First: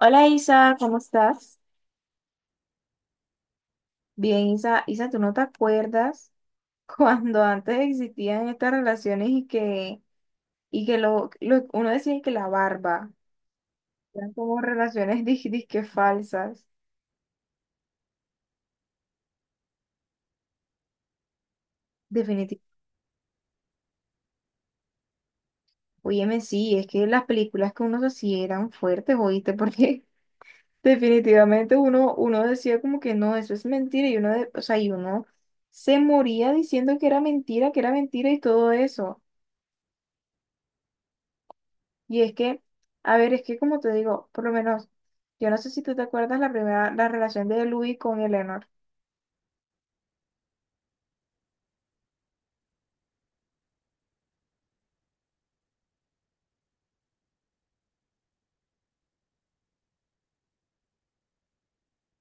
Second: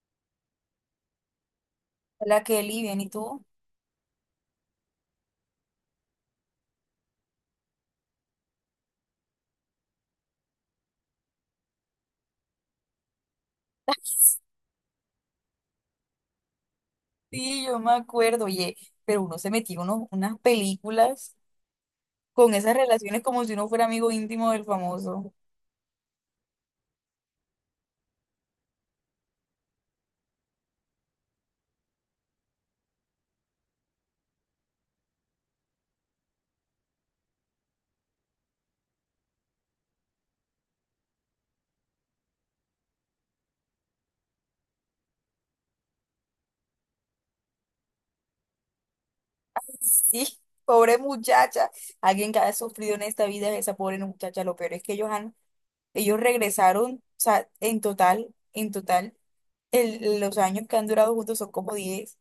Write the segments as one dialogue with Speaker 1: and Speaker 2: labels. Speaker 1: Hola Isa, ¿cómo estás?
Speaker 2: Hola Kelly, bien, ¿y tú?
Speaker 1: Bien, Isa, ¿tú no te acuerdas cuando antes existían estas relaciones y que uno decía que la barba eran como relaciones disque falsas?
Speaker 2: Sí, yo me acuerdo, oye, pero uno se metió unas películas con
Speaker 1: Definitivamente.
Speaker 2: esas relaciones como si uno fuera amigo íntimo del famoso.
Speaker 1: Óyeme, sí, es que las películas que uno hacía eran fuertes, oíste, porque definitivamente uno decía como que no, eso es mentira, y uno, o sea, y uno se moría diciendo que era mentira y todo eso. Y es que, a ver, es que como te digo, por lo menos, yo no sé si tú te acuerdas la relación de Luis con Eleanor.
Speaker 2: Sí, pobre muchacha, alguien que ha sufrido en esta vida es esa pobre muchacha, lo peor es que ellos regresaron, o sea, en total, los años que han durado juntos son como 10,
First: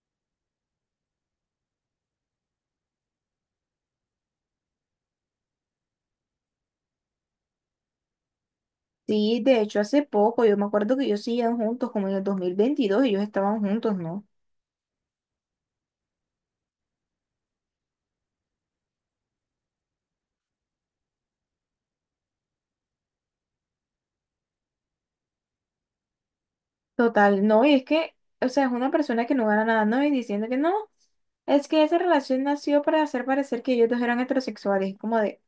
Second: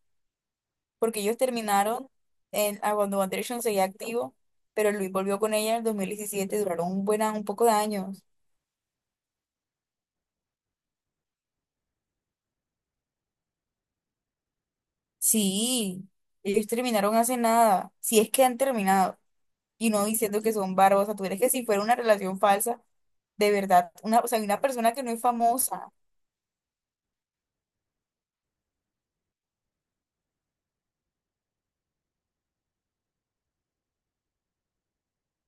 Speaker 2: porque ellos terminaron en, a cuando One Direction seguía activo, pero Luis volvió con ella en el 2017, duraron un buen, un poco de años.
Speaker 1: Sí, de hecho, hace poco, yo me acuerdo que ellos seguían juntos, como en el 2022, ellos estaban juntos, ¿no?
Speaker 2: Sí, ellos terminaron hace nada, si es que han terminado, y no diciendo que son bárbaros, o sea, tú eres que si fuera una relación falsa, de verdad, una, o sea, una persona que no es famosa.
Speaker 1: Total, no, o sea, es una persona que no gana nada, ¿no? Y diciendo que no, es que esa relación nació para hacer parecer que ellos dos eran heterosexuales, como de,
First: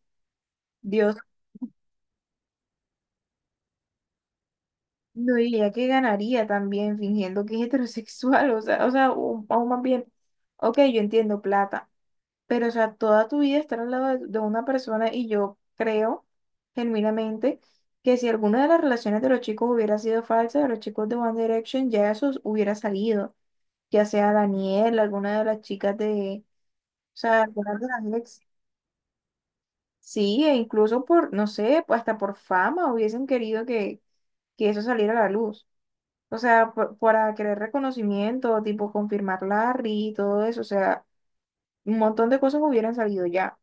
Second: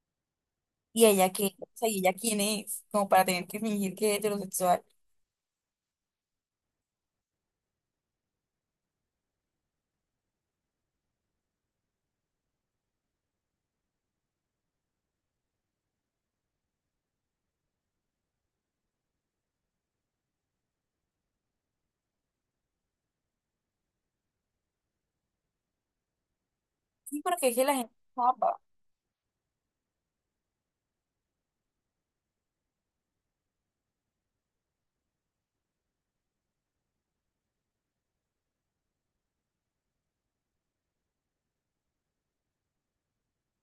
Speaker 2: Y
Speaker 1: Dios,
Speaker 2: ella qué, o sea, y ella quién es, como para tener que fingir que es heterosexual.
Speaker 1: no, y ella que ganaría también fingiendo que es heterosexual, o sea, aún más bien, ok, yo entiendo plata. Pero, o sea, toda tu vida estar al lado de una persona y yo creo genuinamente que si alguna de las relaciones de los chicos hubiera sido falsa, de los chicos de One Direction, ya eso hubiera salido, ya sea Daniel, alguna de las chicas de, o
Speaker 2: Sí,
Speaker 1: sea,
Speaker 2: porque es que
Speaker 1: alguna
Speaker 2: la
Speaker 1: de
Speaker 2: gente es
Speaker 1: las ex.
Speaker 2: guapa.
Speaker 1: Sí, e incluso por, no sé, pues, hasta por fama que eso saliera a la luz. O sea, para querer reconocimiento, tipo confirmar Larry y todo eso, o sea, un montón de cosas hubieran salido ya.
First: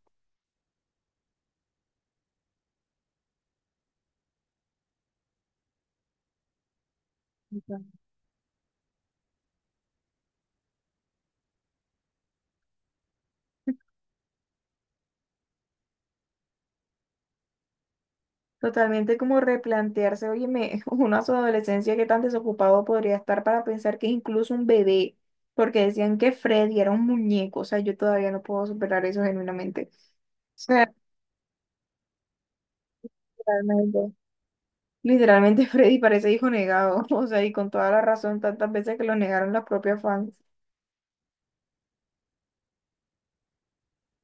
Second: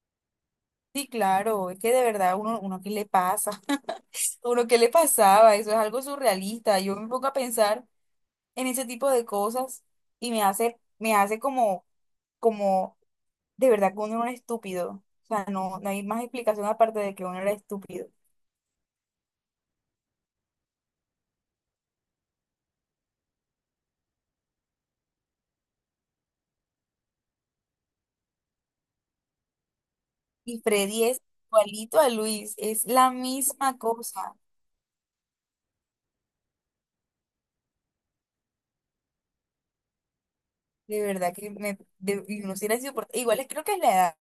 Speaker 2: Sí, claro, es que de verdad uno, uno qué le pasa, uno qué le pasaba, eso es algo surrealista. Yo me pongo a pensar en ese tipo de cosas y me hace como, como de verdad que uno era un estúpido. O sea, no, no hay más explicación aparte de que uno era estúpido.
Speaker 1: Totalmente como replantearse, óyeme, uno a su adolescencia que tan desocupado podría estar para pensar que es incluso un bebé, porque decían que Freddy era un muñeco, o sea, yo todavía no puedo superar eso genuinamente. O
Speaker 2: Y
Speaker 1: sea,
Speaker 2: Freddy es igualito a Luis, es la misma
Speaker 1: literalmente,
Speaker 2: cosa.
Speaker 1: literalmente Freddy parece hijo negado, o sea, y con toda la razón, tantas veces que lo negaron las propias fans.
Speaker 2: De verdad que me, de, y uno sí era insoportable. Creo que es la edad.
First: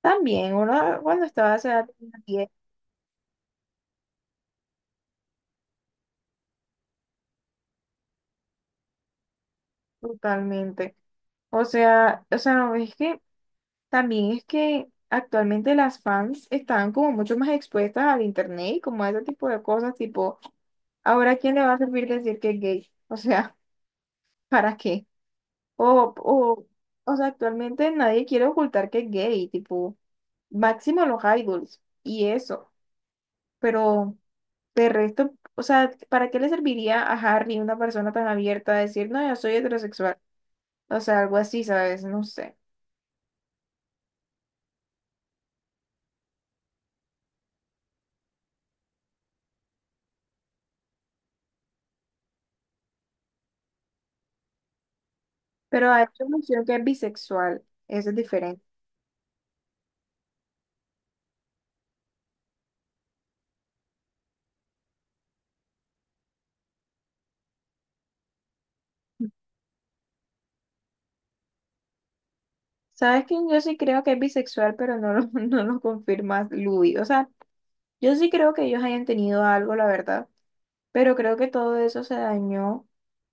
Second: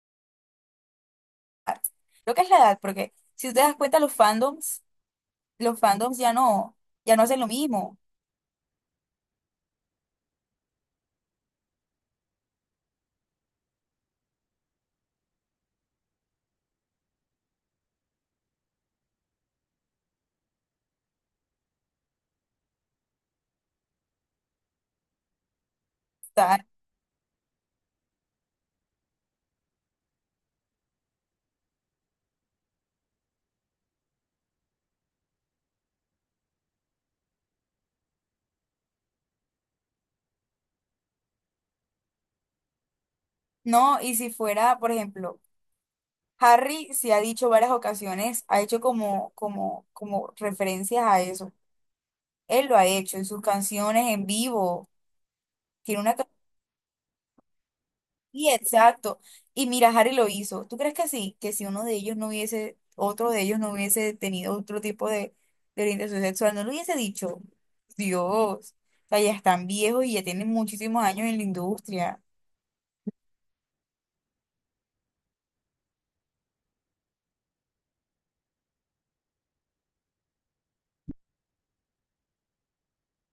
Speaker 1: También, uno cuando estaba a esa edad, tenía
Speaker 2: Creo que
Speaker 1: 10,
Speaker 2: es la edad, porque si usted das cuenta, los fandoms ya no, ya no hacen lo mismo.
Speaker 1: totalmente. No, es que también es que actualmente las fans están como mucho más expuestas al internet y como a ese tipo de cosas, tipo, ahora quién le va a servir decir que es gay, o sea, ¿para qué? O, o,
Speaker 2: Está.
Speaker 1: o sea, actualmente nadie quiere ocultar que es gay, tipo, máximo los idols y eso, pero de resto, o sea, ¿para qué le serviría a Harry, una persona tan abierta, a decir, no, yo soy heterosexual? O sea, algo así, ¿sabes? No sé.
Speaker 2: No, y si fuera, por ejemplo, Harry sí ha dicho varias ocasiones, ha hecho como referencias a eso. Él lo ha hecho en sus canciones en vivo.
Speaker 1: Pero
Speaker 2: Tiene
Speaker 1: ha
Speaker 2: una.
Speaker 1: hecho mención que es bisexual, eso es
Speaker 2: Sí,
Speaker 1: diferente.
Speaker 2: exacto. Y mira, Harry lo hizo. ¿Tú crees que sí? Que si uno de ellos no hubiese, otro de ellos no hubiese tenido otro tipo de orientación sexual, no lo hubiese dicho. Dios, o sea, ya están viejos y ya tienen muchísimos años en la industria.
Speaker 1: Sabes que yo sí creo que es bisexual, pero no lo, no lo confirma Louis. O sea, yo sí creo que ellos hayan tenido algo, la verdad, pero creo que todo eso se dañó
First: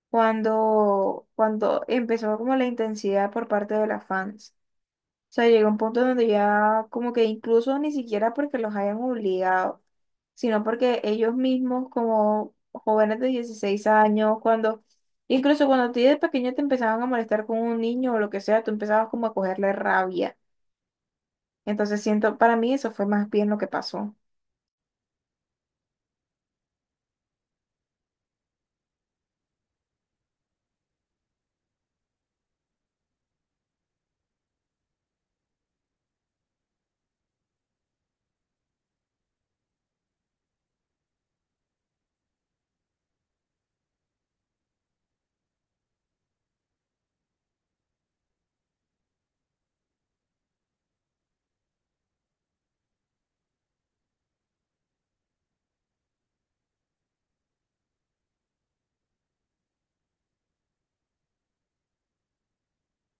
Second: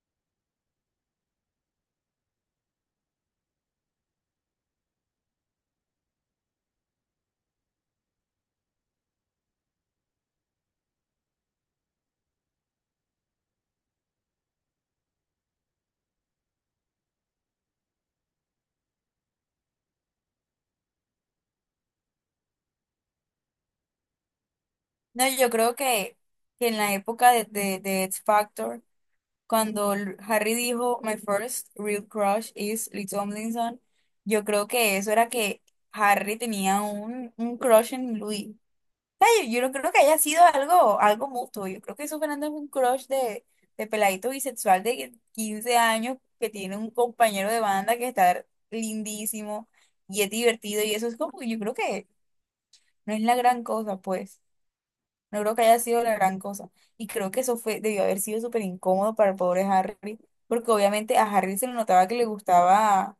Speaker 1: cuando empezó como la intensidad por parte de las fans. O sea, llegó un punto donde ya como que incluso ni siquiera porque los hayan obligado, sino porque ellos mismos como jóvenes de 16 años, cuando, incluso cuando a ti de pequeño te empezaban a molestar con un niño o lo que sea, tú empezabas como a cogerle rabia. Entonces siento, para mí eso fue más bien lo que pasó.
Speaker 2: No, yo creo que en la época de X Factor, cuando Harry dijo, My first real crush is Lee Tomlinson, yo creo que eso era que Harry tenía un crush en Louis. Yo no creo que haya sido algo, algo mutuo. Yo creo que eso Fernando es un crush de peladito bisexual de 15 años que tiene un compañero de banda que está lindísimo y es divertido. Y eso es como, yo creo que no es la gran cosa, pues. No creo que haya sido la gran cosa. Y creo que eso fue, debió haber sido súper incómodo para el pobre Harry, porque obviamente a Harry se le notaba que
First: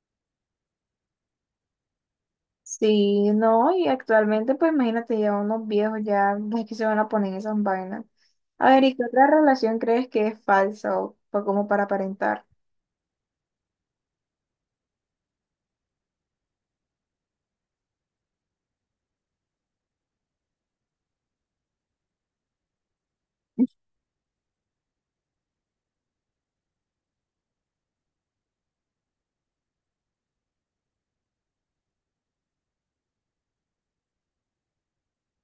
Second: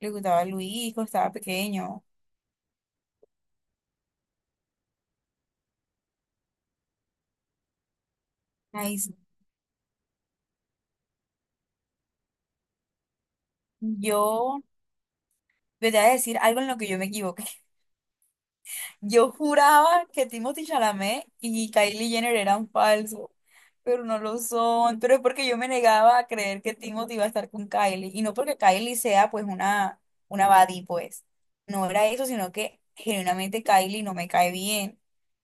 Speaker 2: le gustaba Luis cuando estaba pequeño.
Speaker 1: Sí, no, y actualmente pues imagínate ya unos viejos ya, es que se van a poner en esas vainas. A ver, ¿y
Speaker 2: Ay,
Speaker 1: qué
Speaker 2: sí.
Speaker 1: otra relación crees que es falsa o como para aparentar?
Speaker 2: Yo. Yo te voy a decir algo en lo que yo me equivoqué. Yo juraba que Timothy Chalamet y Kylie Jenner eran falsos, pero no lo son. Pero es porque yo me negaba a creer que Timothy iba a estar con Kylie. Y no porque Kylie sea pues una baddie, pues. No era eso, sino que genuinamente Kylie no me cae bien.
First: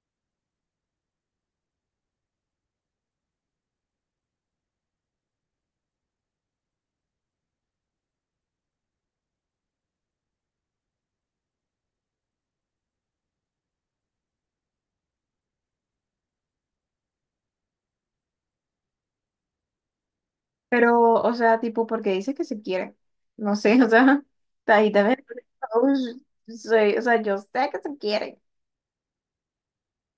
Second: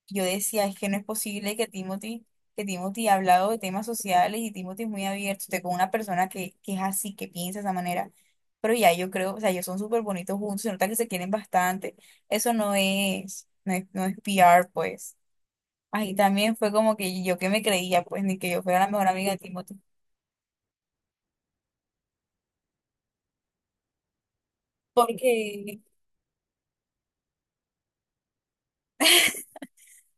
Speaker 2: Yo decía, es que no es posible que Timothy ha hablado de temas sociales y Timothy es muy abierto, esté con una persona que es así, que piensa de esa manera. Pero ya yo creo, o sea, ellos son súper bonitos juntos, se nota que se quieren bastante. Eso no es, no es, no es P. R. pues. Ahí también fue como que yo que me creía, pues, ni que yo fuera la mejor amiga de Timothy.
Speaker 1: Pero, o sea, tipo, porque dice que se quiere. No sé, o sea, ahí también.
Speaker 2: Porque
Speaker 1: Uy, o sea, yo sé que se quiere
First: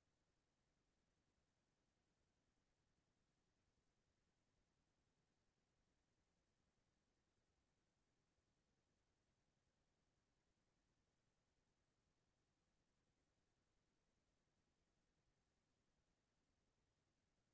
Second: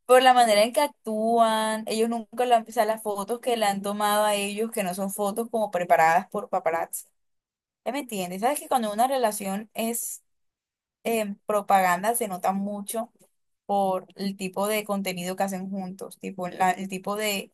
Speaker 2: por la manera en que actúan, ellos nunca la, o sea, las fotos que le han tomado a ellos, que no son fotos como preparadas por paparazzi. ¿Ya me entiendes? ¿Sabes que cuando una relación es propaganda se nota mucho por el tipo de contenido que hacen juntos, tipo el tipo de,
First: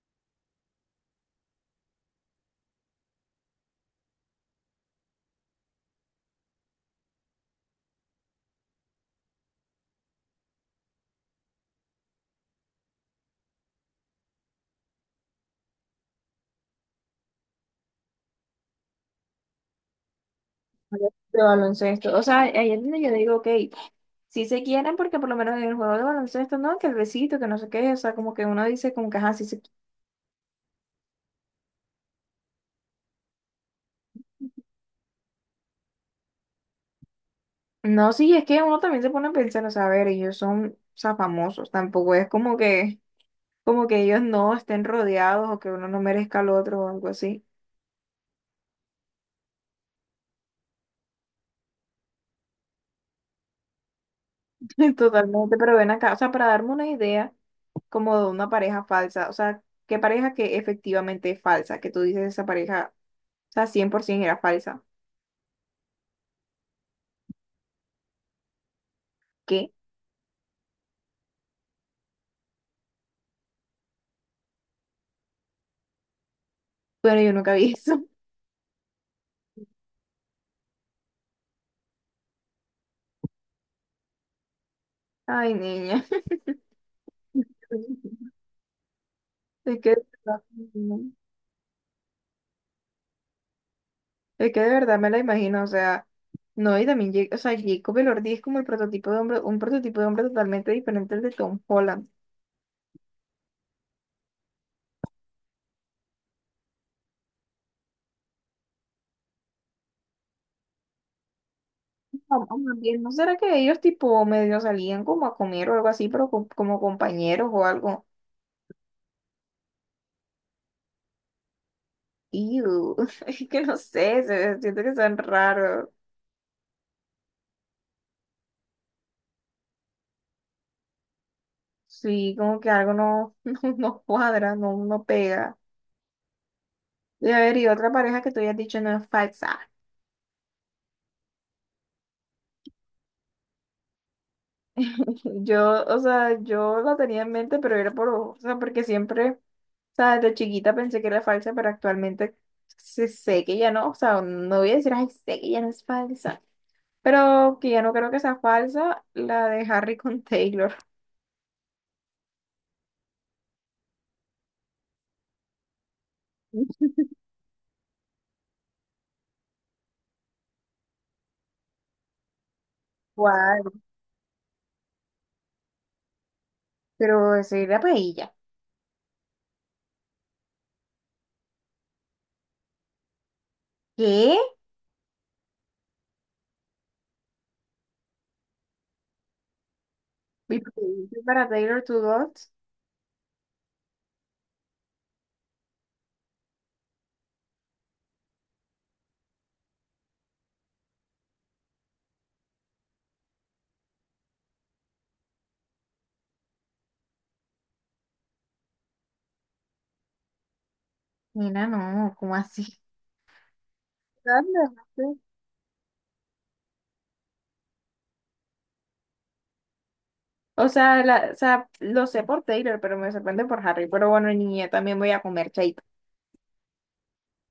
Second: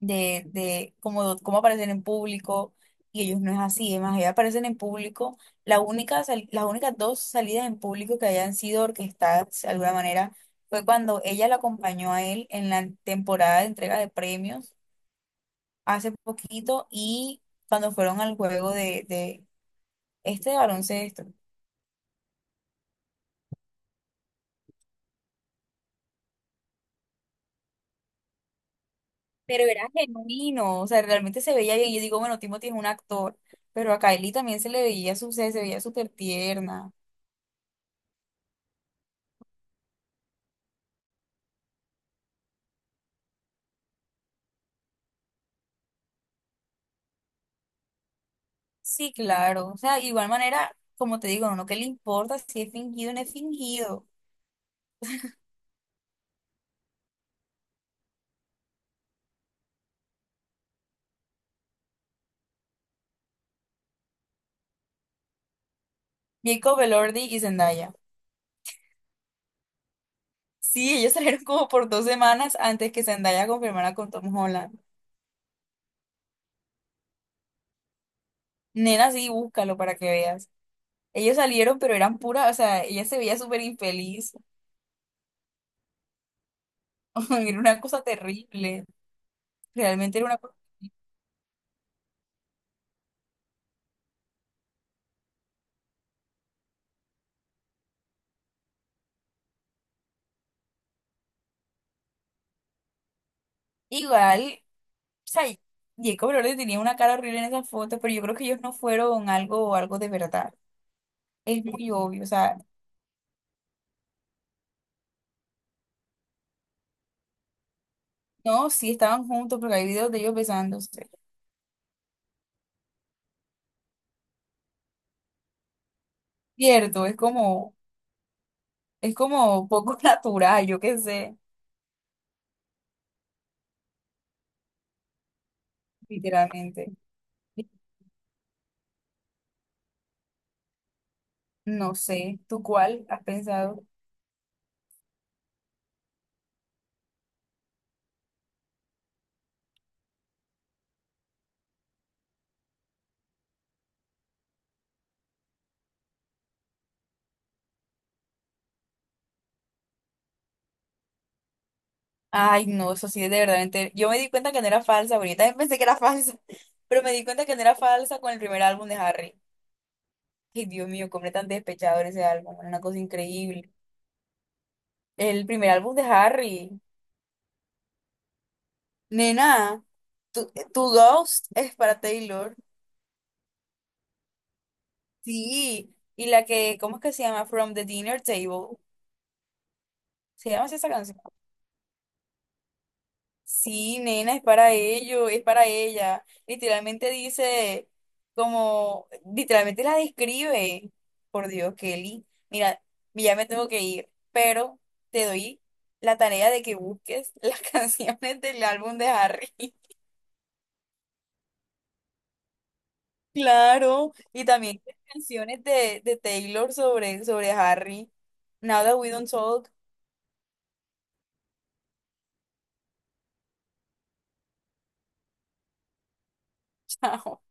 Speaker 2: de cómo, cómo aparecen en público y ellos no es así, es más, ellos aparecen en público, la las únicas dos salidas en público que hayan sido orquestadas de alguna manera fue cuando ella lo acompañó a él en la temporada de entrega de premios hace poquito y cuando fueron al juego de este de baloncesto.
Speaker 1: de baloncesto. O sea, ahí es donde yo digo, ok, sí se quieren porque por lo menos en el juego de baloncesto, ¿no? Que el besito, que no sé qué, o sea, como que uno dice como que, ajá, sí se.
Speaker 2: Pero era genuino, o sea, realmente se veía bien. Yo digo, bueno, Timothy es un actor, pero a Kylie también se le veía su, se veía súper tierna.
Speaker 1: No, sí, es que uno también se pone a pensar, o sea, a ver, ellos son, o sea, famosos, tampoco es como que ellos no estén rodeados o que uno no merezca al otro o algo así.
Speaker 2: Sí, claro. O sea, igual manera, como te digo, no uno que le importa si es fingido o no es fingido.
Speaker 1: Totalmente, pero ven acá, o sea, para darme una idea como de una pareja falsa, o sea, qué pareja que efectivamente es falsa, que tú dices esa pareja, o sea, 100% era falsa.
Speaker 2: Jacob Elordi y Zendaya.
Speaker 1: ¿Qué?
Speaker 2: Sí, ellos salieron como por dos semanas antes que Zendaya confirmara con Tom Holland.
Speaker 1: Bueno, yo nunca vi eso.
Speaker 2: Nena, sí, búscalo para que veas. Ellos salieron, pero eran pura, o sea, ella se veía súper infeliz.
Speaker 1: Ay, niña.
Speaker 2: Era una cosa terrible.
Speaker 1: Es que...
Speaker 2: Realmente era una cosa.
Speaker 1: no. Es que de verdad me la imagino, o sea, no, y también, o sea, Jacob Elordi es como el prototipo de hombre, un prototipo de hombre totalmente diferente al de Tom Holland.
Speaker 2: Igual, o sea, Jacob Elordi tenía una cara horrible en esas fotos, pero yo creo que ellos no fueron algo, algo de verdad. Es muy obvio, o
Speaker 1: O
Speaker 2: sea.
Speaker 1: más bien, ¿no será que ellos tipo medio salían como a comer o algo así, pero como compañeros o algo?
Speaker 2: No, sí estaban juntos, porque hay videos de ellos besándose.
Speaker 1: Ew, es que no sé, siento que son raros.
Speaker 2: Cierto, es como poco natural, yo qué sé,
Speaker 1: Sí, como que algo no, no, no cuadra, no, no pega.
Speaker 2: literalmente.
Speaker 1: Y a ver, y otra pareja que tú hayas dicho no es falsa.
Speaker 2: No sé, ¿tú cuál has pensado?
Speaker 1: Yo, o sea, yo la tenía en mente, pero era por, o sea, porque siempre... O sea, desde chiquita pensé que era falsa, pero actualmente sé que ya no, o sea, no voy a decir, ay, sé que ya no es falsa, pero que ya no creo que sea falsa la de Harry con Taylor.
Speaker 2: Ay, no, eso sí es de verdad. Yo me di cuenta que no era falsa, ahorita también pensé que era falsa, pero me di cuenta que no era falsa con el primer álbum de Harry. Ay, Dios mío, completamente despechador ese álbum, era una cosa
Speaker 1: Igual,
Speaker 2: increíble. El primer álbum de Harry.
Speaker 1: pero eso era para ella.
Speaker 2: Nena, tu Ghost es para Taylor.
Speaker 1: ¿Qué?
Speaker 2: Sí, y la que, ¿cómo es que se llama? From the Dinner Table. ¿Se
Speaker 1: ¿Y
Speaker 2: llama
Speaker 1: por
Speaker 2: así
Speaker 1: qué
Speaker 2: esa canción?
Speaker 1: dice para Taylor to God?
Speaker 2: Sí, nena, es para ello, es para ella. Literalmente dice, como, literalmente la describe. Por Dios, Kelly. Mira, ya me tengo que ir, pero te doy la tarea de que busques las canciones del álbum de Harry.
Speaker 1: Mira, no, ¿cómo así?
Speaker 2: Claro, y
Speaker 1: Anda,
Speaker 2: también
Speaker 1: no
Speaker 2: las
Speaker 1: sé.
Speaker 2: canciones de Taylor sobre, sobre Harry. Now that we don't talk.
Speaker 1: O sea, la, o sea, lo sé por Taylor, pero me sorprende por Harry. Pero bueno, niña, también voy a comer chaito.
Speaker 2: Chao.